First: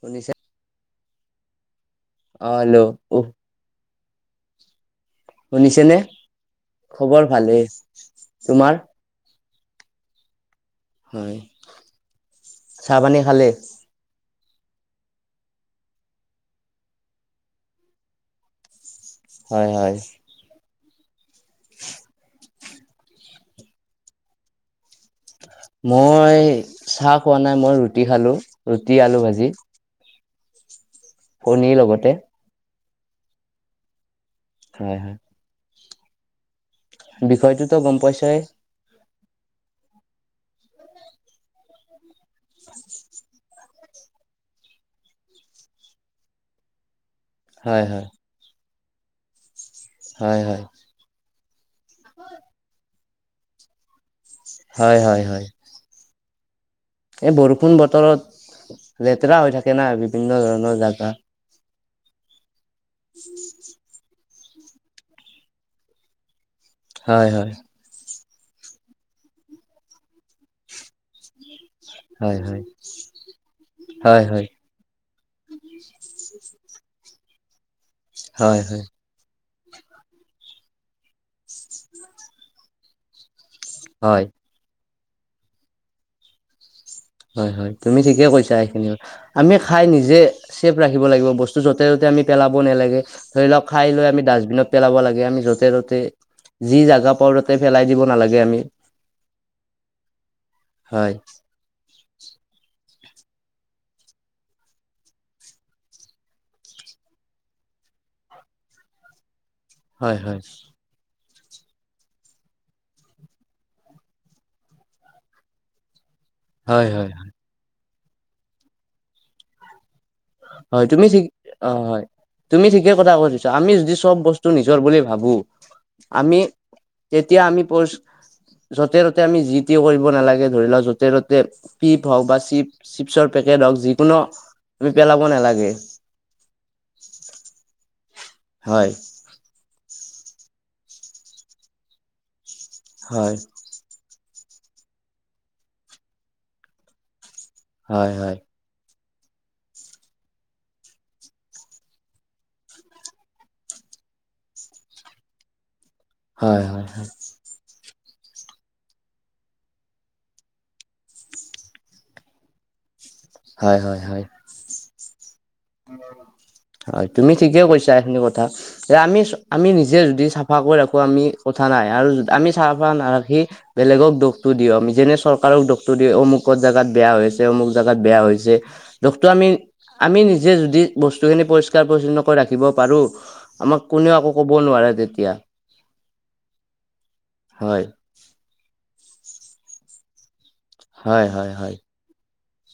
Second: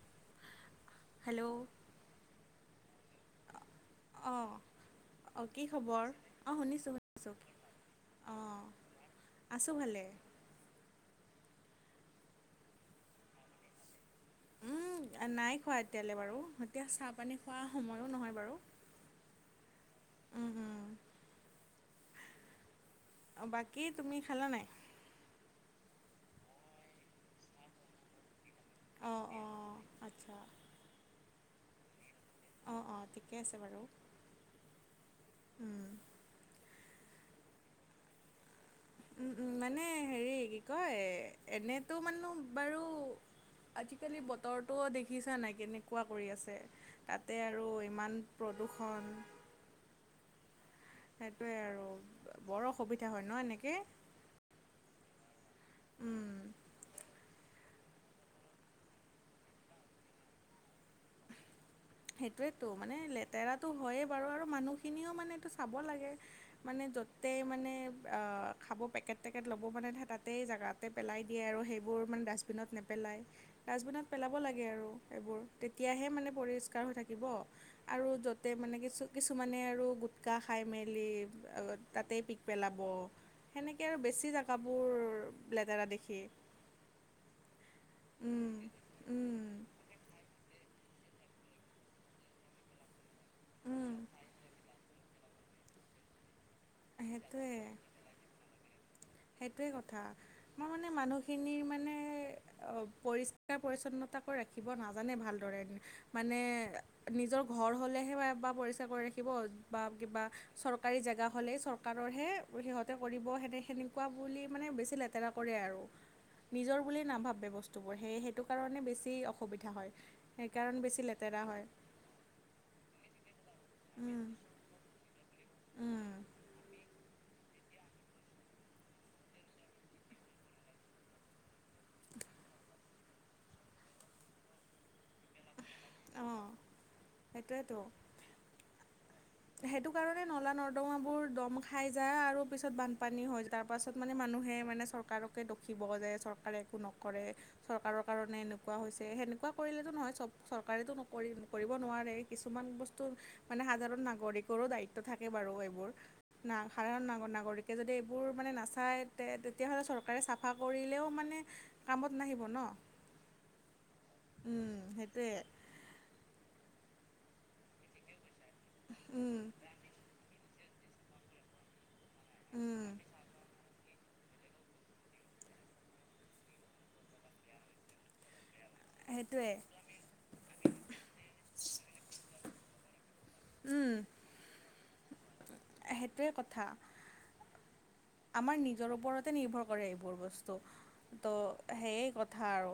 শুনিছা? হেল্লৌ! অঁ হেল্লৌ উ। আ অঁ! অ', কি শুনিছেনে খবৰ অ' শুনিছোঁ, খবৰ শুনিছোঁ ভালেই অ'। তোমাৰ আছোঁ ভালে। হয়, চাহপানী খালে? উম' নাই খোৱা এতিয়ালে বাৰু এতিয়া চাহপানী খোৱা সময়ো নহয় বাৰু। হয়, হয়। [inaudible] ওচচ- অ', বাকী তুমি খালা নাই? মই চাহ খোৱা নাই মই ৰুটি খালো, ৰুটি অঁ আলু ভাজি। অঁ আচ্ছা। কনীৰ লগতে অ অ ঠিকে আছে বাৰু। হয়, হয়। [inaudible] বিষয়টোতো গম পাইছাই। উম, উম মানে হেৰি কি কয় এনেতো মানো বাৰু আজিকালি বতৰটো দেখিছা নাই কেনেকুৱা কৰি আছে। তাতে আৰু হয় হয় ইমান প্ৰদূষণ। হয়, হয়। সেইটোৱে আৰু বৰ অসুবিধা হয় ন এনেকে। হয়ঁ হয়ঁ হয়ঁ! ‌ উম, এই বৰষুণ বতৰত, লেতেৰা হৈ থাকে নাই বিভিন্ন ধৰণৰ জাগা সেইটোৱেতো মানে লেতেৰাটো হয়েই বাৰু আৰু মানুহখিনিও মানে এইটো চাব লাগে। মানে হয় য'তেই হয় মানে আ খাব পেকেট টেকেট ল'ব, মানে তাতেই জেগাতেই পেলাই দিয়ে আৰু হৈই বোৰ মানে হয় হয় ডাষ্টবিনত নেপেলাই, ডাষ্টবিনত হয় পেলাব হয় লাগে আৰু সেইবোৰ তেতিয়াহে পৰিষ্ক কাৰ হৈ থাকিব আৰু য'তে হয় মানে হয় কিছু কিছুমানে আৰু গুটখা খাই মেলি, অ' তাতেই পিক পেলাব। সেনেকে আৰু হয় বেছি জেগাবোৰ লেতেৰা দেখি হয় হয় তুমি ঠিকে উম, কৈছা সেইখিনি আমি উম, খাই নিজে চেফ ৰাখিব লাগিব বস্তু য'তে য'তে আমি পেলাব নালাগে, ধৰি লওক খাই উম, লৈ আমি ডাষ্টবিনত পেলাব লাগে আমি য'তে ত'তে যি জাগা পাওঁ তাতে সেইটোৱে। পেলাই দিব নালাগে আমি সেইটোৱে কথা। মই মানে হয় মানুহখিনিৰ মানে অ পৰিষ্কাৰ পৰি্ছন্নতাকৈ ৰাখিব নাজানে ভালদৰে মানে, নিজৰ ঘৰ হ'লেহে বা পৰিস্কাৰ কৰি ৰাখিব। বা হয় কিবা, হয় চৰকাৰী জেগা হ'লেই চৰকাৰৰহে সিহঁতে কৰিব, সনেকা বুলি মানে বেছি লেতেৰা কৰে আৰু। নিজৰ হয় বুলি হয় নাভাবে বস্তু বস্তুবোৰ, সেই সেইটো কাৰণে বেছি অসুবিধা হয়। সেইকাৰণ হয়, বেছি তুমি ঠিক লেতেৰা অ' হয়, তুমি ঠিকে কথা কৈ দিছা, আমি যদি চব উম, বস্তু নি জৰ বুলি ভাবো, উম, আমি তেতিয়া আমি য'তে ত'তে আমি যি টি কৰিব নালাগে ধৰি লোৱা, য'তে ত'তে [unintelligible] বা চিপ, চিপছৰ পেকেট হওঁক, যিকোনো আমি পেলাব নালাগে। অঁ, সেইটোৱেটো। হয়। সেইটো কাৰণে নলা নৰ্দমা বোৰ দম খাই যায় আৰু পিছত বানপানী হয় হৈ যায়, তাৰ তাৰপাছত মানে মানুহে মানে চৰকাৰকে দুখিব, যে চৰকাৰে একো নকৰে চৰকাৰৰ হয় হয় কাৰণে এনেকুৱা এনে হৈছে, সেনেকুৱা কৰিলেটো নহয় চব চৰকাৰেটো নকৰি, কৰিব নোৱাৰে, কিছুমান বস্তু মানে সাধাৰণ নাগৰিকৰো দায়িত্ব থাকে বাৰু এইবোৰ, হয় ন' হয় সাধাৰণ ন, নাগৰিক যদি এইবোৰ মানে নাচায়, তে, তেতিয়াহ'লে চৰকাৰে চাফা কৰিলেও মানে কামত নাহিব ন'। হয়, হয়, হয়। উম, সেইটোৱে। হয়, তুমি ঠিকে কৈছা এইখিনি কথা, যে আমি, উম আমি নিজে যদি চাফা চাফা কৰি ৰাখো আমি কথা নাই আৰু আমি উম চাফা নাৰাখি বেলেগক দুখটো দিওঁ আমি, যেনে চৰকাৰক দুখটো দিওঁ অমুকত জেগাত বেয়া হৈছে, অমুক জেগাত বেয়া হৈছে। দুখটো আমি, সেইটোৱে আমি নিজে যদি বস্তুখিনি পৰিষ্কাৰ পৰিচছন্নকৈ ৰাখিব পাৰোঁ আমাক উম কোনেও একো ক'ব নোৱাৰে তেতিয়া। সেইটোৱে কথা। হয়। আমাৰ নিজৰ ওপৰতে নিৰ্ভৰ কৰে এইবোৰ বস্তু, হয় হয় ত' হয় সেয়াই কথা আৰু।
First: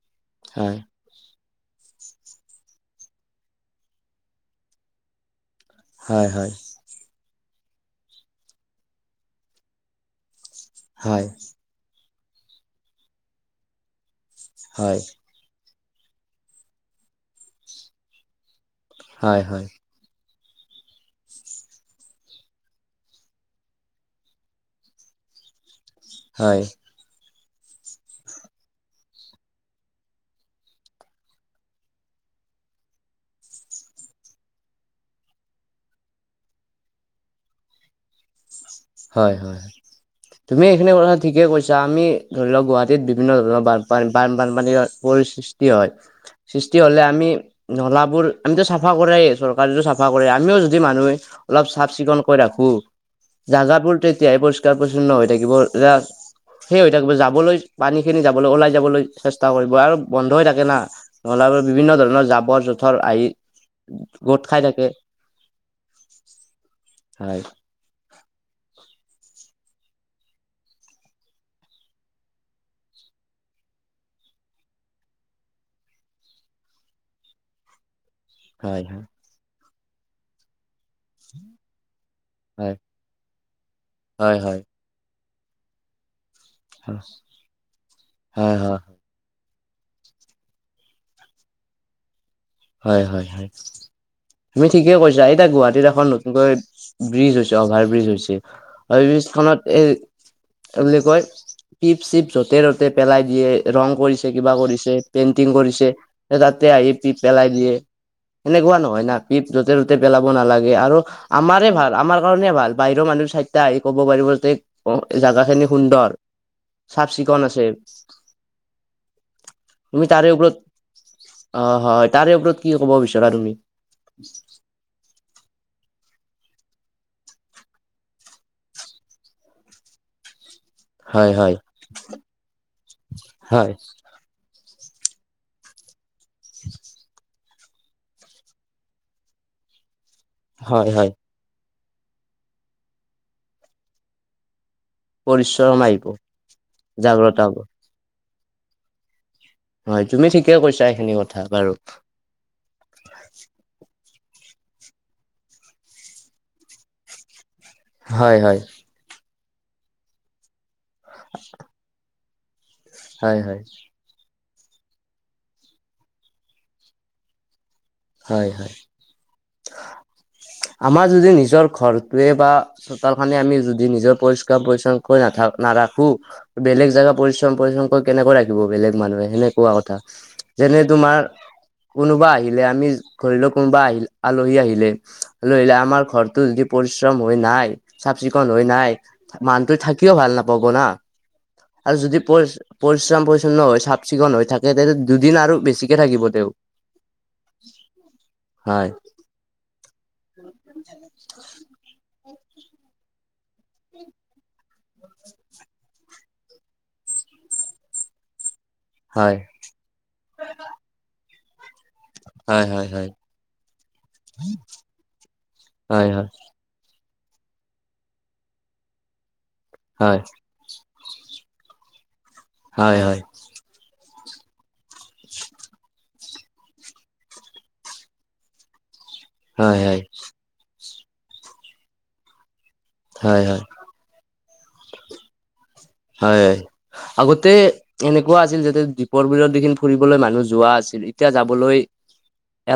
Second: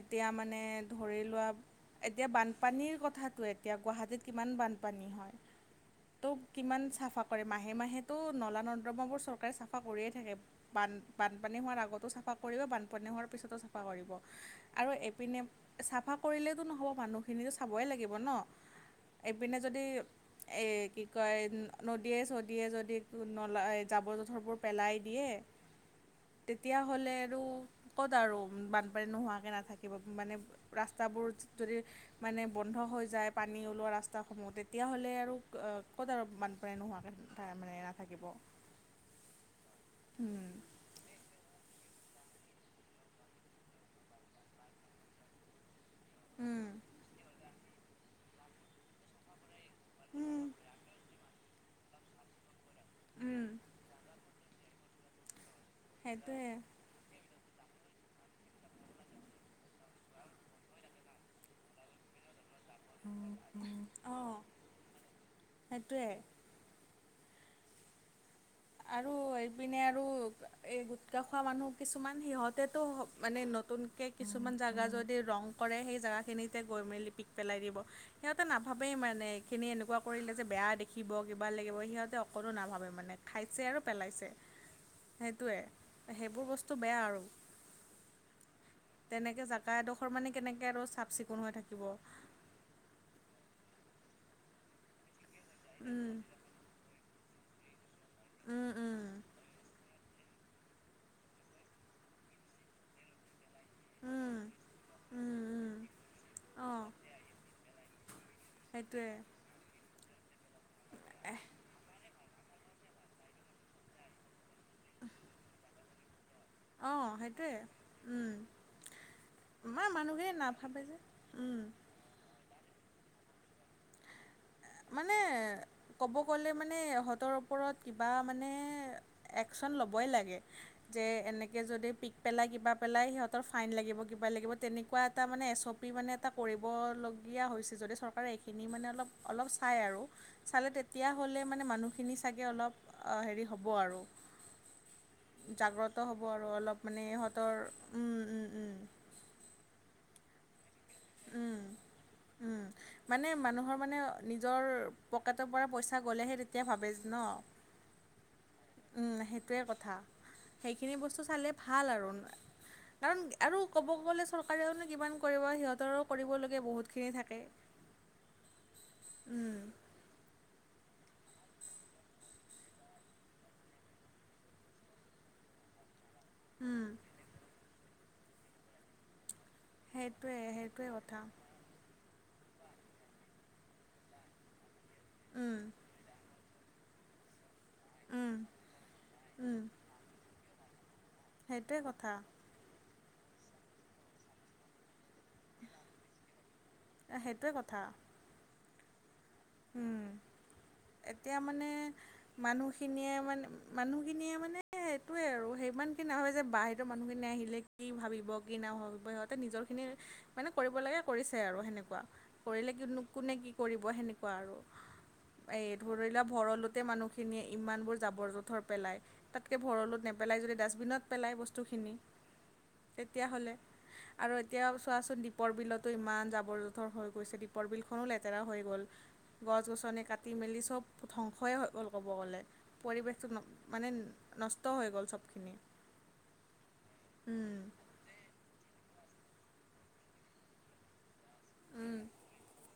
এতিয়া মানে হয় ধৰ ধৰি লোৱা, এতিয়া বানপানীৰ কথাটোৱে, এতিয়া গুৱাহাটীত কিমান বানপানী হয়। হয় তোক হয় কিমান চাফা কৰে, মাহে মাহেটো নলা নৰ্দ্ৰমাবোৰ চৰকাৰে চাফা কৰিয়ে থাকে। বান, হয় বানপানী হোৱাৰ আগতো চাফা কৰিব, বানপানী হোৱাৰ পিছতো চাফা। কৰিব, আৰু হয় এইপিনে চাফা কৰিলেতো নহ'ব, মানুহখিনিতো চাবই লাগিব ন', হয় হয় এইপিনে হয় যদি এ, কি কয়, নদীয়ে-চদিয়ে যদি নলা, জাৱৰ পেলাই দিয়ে, হয় তেতিয়া হ'লে আৰু ক'ত আৰু বানপানী নোহোৱাকৈ নাথাকিব, মানে ৰাস্তাবোৰ যদি মানে বন্ধ হৈ যায় পানী ওলোৱা ৰাস্তাসমূহ, তেতিয়াহ'লে আৰু ক'ত আৰু বানপানী নোহোৱাকৈ তাৰ মানে নাথাকিব। হয়, হয়, হয়। উম, তুমি এইখিনি কথা ঠিকে কৈছা। আমি ধৰি লওঁক, গুৱাহাটীত বিভিন্ন ধৰণৰ বানপানী, বান, বানপানীৰ পৰিসৃষ্টি হয়। উম, সৃষ্টি হ'লে আমি নলাবোৰ, আমিটো চাফা কৰোৱেই, চৰকাৰ টো চফা কৰেই, উম, আমিও যদি মানুহে অলপ চাফ চিকুণকৈ ৰাখোঁ উম, জাগাবোৰ তেতিয়াহে পৰিষ্কাৰ, পৰিচ্ছন্ন হৈ সেইটোৱে থাকিব, সেই যাবলৈ, পানী খিনি যাবলৈ, ওলাই যাবলৈ চেষ্টা কৰিব আৰু বন্ধ হৈ থাকে না। নলাবোৰত বিভিন্ন ধৰণৰ জাবৰ জো পথৰ আহি, অঁ গোট খাই থাকে, সেইটোৱে হয়। আৰু এইপিনে আৰু এই গোটকা খোৱা মানুহ কিছুমান, সিহঁতেতো মানে নতুনকৈ কিছুমান জেগা যদি ৰং কৰে, সেই জেগাখিনিতে গৈ মেলিপিক পেলাই দিব। সিহঁতে হয় নাভাবেই মানে, এইখিনি এনেকুৱা কৰিলে যে বেয়া দেখিব কিবা লাগিব সিহঁতে সকলো হয় নাভাবে মানে, খাইছে আৰু পেলাইছে হয় হয় হয় সেইটোৱেই, সেইবোৰ বস্তু হয় বেয়া আৰু। হয় হয় তেনেকৈ জাগা এডোখৰ মানে কেনেকৈ আৰু চাফ চিকুণ হৈ থাকিব। হয়, হয়, হয়, তুমি ঠিকে কৈছা। এইতিয়া গুৱাহাটীত এখন উম নতুনকৈ ব্ৰিজ হৈছে, অভাৰ বিজ হৈছে উম উম আৰু ব্ৰীজ খনত এই তেওঁ বুলি কয়, পিক চিক যতে ত'তে পেলাই দিয়ে। ৰং কৰিছে, উম কিবা কৰিছে, উম পেইণ্টিং উম কৰিছে, তাতে অঁ আহি পিক পেলাই দিয়ে, সেনেকুৱা নহয় সেইটোৱে না। পিক য'তে ত'তে পেলাব নালাগে। আৰু আমাৰে ভাল, আমাৰ কাৰণে ভাল। বাহিৰৰ মানুহৰ চাইটা আহিব ক'ব পাৰিব যে জোগা খিনি সুন্দৰ। অঁ চাফ চিকুণ সেইটোৱে আছে। উম। আমাৰ তুমি মানুহে তাৰে ওপৰত, নাভাবে যে উম অ', হয় তাৰে ওপৰত কি ক'ব বিচাৰা তুমি। [unintelligible] মানে ক'ব গ'লে, মানে ইহঁতৰ ওপৰত কিবা মানে, একচন ল'বই লাগে। যে হয় হয় এনেকৈ যদি পিক পেলাই কিবা পেলাই, সিহঁতৰ ফাইন হয় লাগিব, কিবা লাগিব। তেনেকুৱা এটা মানে এছ অ' পি মানে এটা কৰিবলগীয়া হৈছে। যদি চৰকাৰে, মানে অলপ, অলপ চাই আৰু, চালে হয় হয় তেতিয়াহ'লে মানে মানুহ খিনি চাগৈ অলপ হেৰি হ'ব আৰু পৰিশ্ৰম আহিব জাগ্ৰত হ'ব আৰু অলপ মানে জাগ্ৰত হ'ব ইহঁতৰ উম, উম উম হয়, তুমি ঠিকে কৈছা, এইখিনি কথা বাৰু। উম, মানে, মানুহৰ মানে, নিজৰ পকেটৰ পৰা পইচা গ'লেহে তেতিয়া ভাবে ন? হয়, হয়। সেইটোৱে কথা, সেইখিনি বস্তু চালে ভাল আৰু। কাৰণ, হয় হয় আৰু ক'ব গ'লে, চৰকাৰেওনো কিমান কৰিব, সিহঁতৰো কৰিবলগীয়া বহুতখিনি থাকে। হয়, হয়। উম, আমাৰ যদি নিজৰ ঘৰটোৱে বা চোতালখনে আমি যদি নিজৰ পৰিষ্কাৰ পৰিচ্ছন্নকৈ নাথ, নাৰাখোঁ উম, বেলেগ জেগা, পৰিশ্ৰম, পৰিশ্ৰম কৰি কেনেকৈ ৰাখিব বেলেগ মানুহে, তেনেকে কোৱা কথা, সেইটোৱে যেনে সেইটোৱে তোমাৰ কথা। কোনোবা আহিলে, আমি, ঘৰিলে, কোনোবা আহিলে, আলহী আহিলে, উম, আলহী আমাৰ ঘৰ যদি পৰিশ্ৰম হৈ নাই চাফ উম, চিকুন হৈ নাই, উম, মানুহটো থাকিও ভাল নাপাব না, সেইটোৱে আৰু কথা যদি পৰি, পৰিশ্ৰম, পৰিচ্ছন্ন হৈ চাফ চিকুণ হৈ থাকে, তেন্তে দুদিন আৰু বেছিকে থাকিব তেওঁ এ সেইটোৱে কথা হয়। উম। [unintelligible] এতিয়া মানে মানুহখিনিয়ে মানে মানুহখিনিয়ে মানে সেইটোৱে আৰু, সিমানখিন নহয় যে বাহিৰতৰ মানুহখিনি আহিলে কি ভাবিব কি নাভাবিব, সিহঁতে হয় নিজৰ খিনি মানে কৰিবলগীয়া কৰিছে আৰু, হেনেকো কোৱা, হয় কৰিলে হয় কিনো হয় কোনে কি কৰিব সেনেকুৱা আৰু, এই ধৰি হয় লোৱা হয় ভ ভৰলোতে মানুহখিনিয়ে ইমানবোৰ জাবৰ জোঁথৰ পেলায়, তাতকৈ ভৰলোত হয় নেপেলাই যদি ডাষ্টবিনত পেলাই বস্তুখিনি, হয় হয় তেতিয়াহ'লে আৰু এতিয়া চোৱাচোন দ্বীপৰ বিলতো ইমান জাবৰ জোথৰ হৈ গৈছে, দীপৰ বিলখনো লেতেৰা হৈ গ'ল। গছ হয় হয় হয় গছনি কাটি মেলি চব ধ্বংসই হৈ গ'ল ক'ব গ'লে, পৰিৱেশটো হয় মানে নষ্ট হৈ গ'ল চবখিনি। হয়, আগতে এনেকুৱা আছিল যাতে দ্বীপৰ বিলৰ দেখি ফুৰিবলৈ মানুহ যোৱা আছিল। এতিয়া যাবলৈ,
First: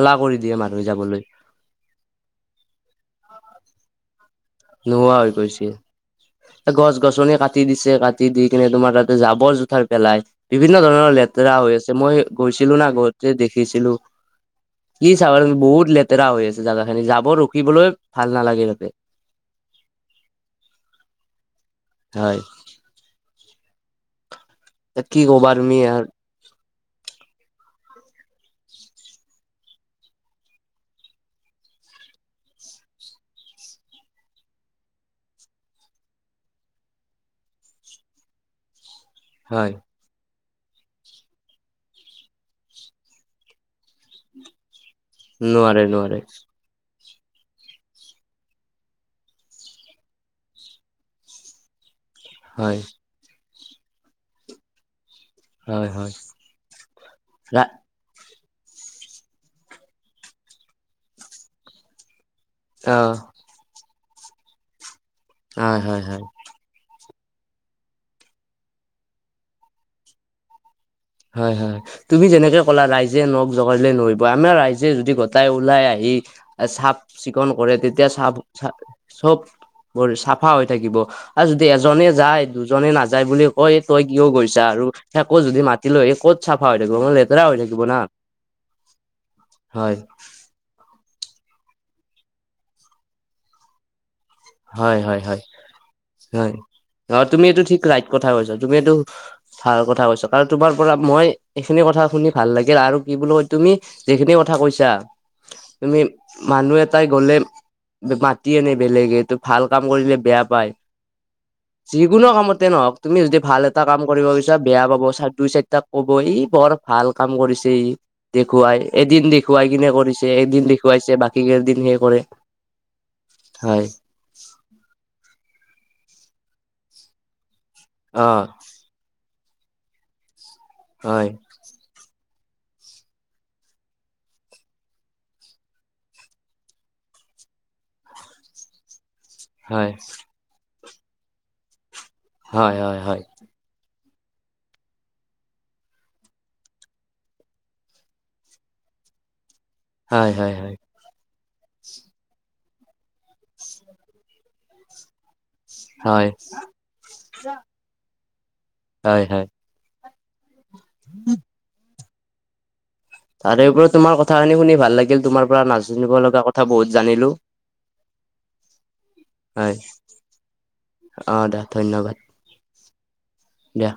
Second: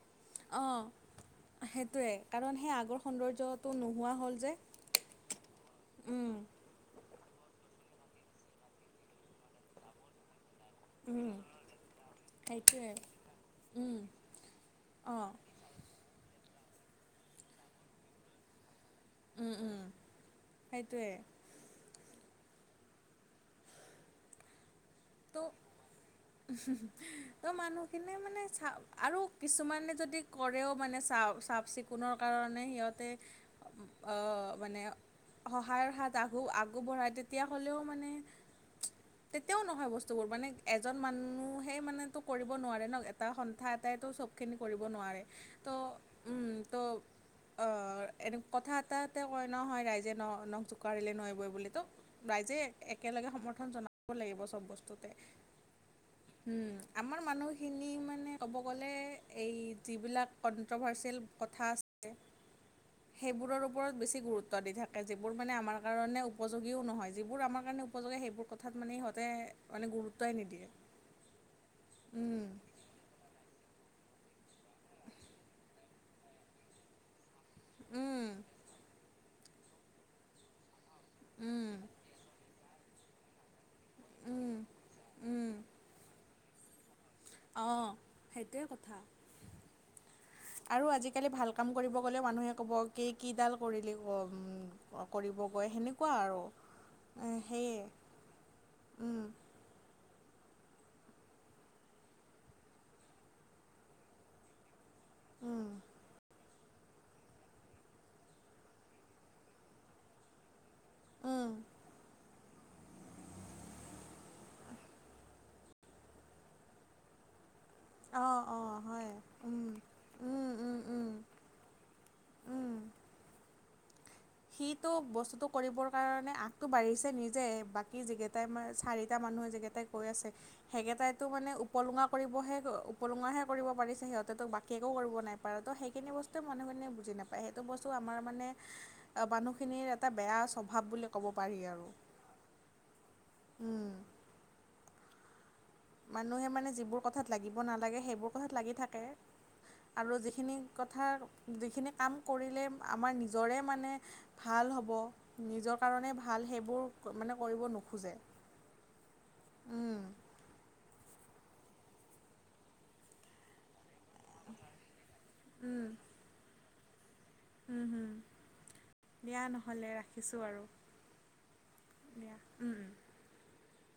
এলাহ কৰি দিয়ে অঁ মানুহে যাবলৈ। সেইটোৱে কাৰণ সেই আগৰ সৌন্দৰ্যটো নোহোৱা হ'ল যে। নোহোৱা হৈ গৈছে। উম গছ গছনি কাটি দিছে কাটি দি কিনে তোমাৰ তাতে জাবৰ জোথাৰ পেলাই। বিভিন্ন ধৰণৰ উম লেতেৰা হৈ আছে, মই গৈছিলো না সেইটোৱে গতে উম দেখিছিলো। কি অঁ চাবা বহুত লেতেৰা হৈ আছে, জেগা খিনি যাব ৰখিবলৈ ভাল নালাগে তাতে। উম, উম সেইটোৱে। হয়। কি ক'বা তুমি আৰ। তো মানুহখিনিয় মানে চা আৰু কিছুমানে যদি কৰেও মানে চা চাফ চিকুণ কোনৰ কাৰণে সিহঁতে অ', মানে সহায়ৰ হাত আগ আগববঢ়ায় তেতিয়া হ'লেও মানে তেতিয়াও হয় নহয় বস্তুবোৰ মানে এজন মানুহেই মানেতো কৰিব নোৱাৰে ন, এটা সন্থা এটাইতো চবখিনি কৰিব নোৱাৰে। ত নোৱাৰে নোৱাৰে উম, ত অ' এনে কথা এটাতে কয় নহয়, ৰাইজে ন নখ জোকাৰিলে ন বই বুলি ত ৰাইজে হয় একেলগে সমৰ্থন জনাব লাগিব চব বস্তুতে। হয় হয়। উম, আমাৰ ৰা মানুহখিনি মানে ক'ব গ'লে এই যিবিলাক কণ্ট্ৰভাৰ্চিয়েল কথা আছে। অ'। সেইবোৰৰ ওপৰত বেছি গুৰুত্ব দি থাকে, যিবোৰ মানে হয় আমাৰ হয় হয় কাৰণে ওপ উপযোগীও নহয়, যিবোৰ আমাৰ কাৰণে উপযোগী সেইবোৰ কথাত মানে ইহঁতে মানে গুৰুত্বই নিদিয়ে। হয় হয়, তুমি উম, যেনেকে কলা ৰাইজে নক জোকাৰিলে নৈ বই আমাৰ ৰাইজে যদি গোটাই ওলাই আহি, চাফ চিকুন কৰে তেতিয়া উম, চফ চব, চাফা হৈ থাকিব, আৰু যদি উম, এজনে যায় দুজনে নাযায় বুলি কই তই কিয় উম, গৈছা, আৰু তাকো উম, যদি মাতি লৈ আহি ক'ত চাফা হৈ থাকব ম লেতেৰা হৈ থাকিব অ', না, সেইটোৱে কথা। হয়। আৰু আজিকালি ভাল কাম কৰিব গ'লেও মানুহে ক'ব কি কিডাল কৰিলি, উম, হয় হয় হয় কৰিবগৈ সেনেকুৱা আৰু। হয় অ' এ, তুমি এইটো সেয়ে ঠিক ৰাইট কথা কৈছা, তুমি এইটো উম, ভাল কথা কৈছা, কাৰণ তোমাৰ পৰা মই, এইখিনি কথা শুনি ভাল লাগিল, আৰু কি বুলি কয় তুমি যিখিনি কথা কৈছা উম, তুমি মানুহ এটাই গ'লে, মাতি আনে বেলেগে ত ভাল কাম কৰিলে বেয়া পায়, উম। যিকোনো কামতে নহক তুমি যদি ভাল এটা কাম কৰিব বিছাৰে বেয়া পাব চ দুই চাৰিটাক কব ই বৰ ভাল কাম কৰিব ই। অঁ অঁ দেখুৱাই হয় এদিন দেখুৱাই উম কিনে কৰিছে উম এদিন উম উম দেখুৱাইছে বাকী দিন সে কৰে, উম হয়। সিটো বস্তুতটো কৰিবৰ কাৰণে আগটো বাঢ়িছে নিজে, বাকী অ যিকেইটাই মানে চাৰি টা মানুহে যিকেইটাই কৈ আছে সেইকেইটা টো হয় মানে ওপ উপলুঙা কৰিবহে উপলুঙাহে কৰিব পাৰিছে সিহঁতেতো বাকী একো কৰিব নাই পাৰা তো সেইখিনি বস্তু একদম মানুহখিনি য়ে বুজি নাপায় সেইটো বস্তু আমাৰ মানে মানুহখিনিৰ হয় এটা বেয়া স্বভাৱ বুলি ক'ব পাৰি আৰু। হয়- হয়- হয়। উম। মানুহে মানে যিবোৰ কথাত লাগিব নালাগে সেইবোৰ কথাত লাগি থাকে আৰু হয় যিখিনি হয় হয় কথা যিখিনি কাম কৰিলে আমাৰ নিজৰে মানে ভাল হ'ব নিজৰ কাৰণে হয় ভাল সেইবোৰ মানে কৰিব নোখোজে। উম। উম। তাৰে ওপৰত তোমাৰ কথাখিনি শুনি ভাল লাগিল, তোমাৰ পৰা নাজানিব লগা কথা বহুত জানিলোঁ। হুম, হুম, দিয়া হয় নহ'লে ৰাখিছোঁ আৰু। অ' দা ধন্যবাদ। দিয়া উম, উম। দিয়া।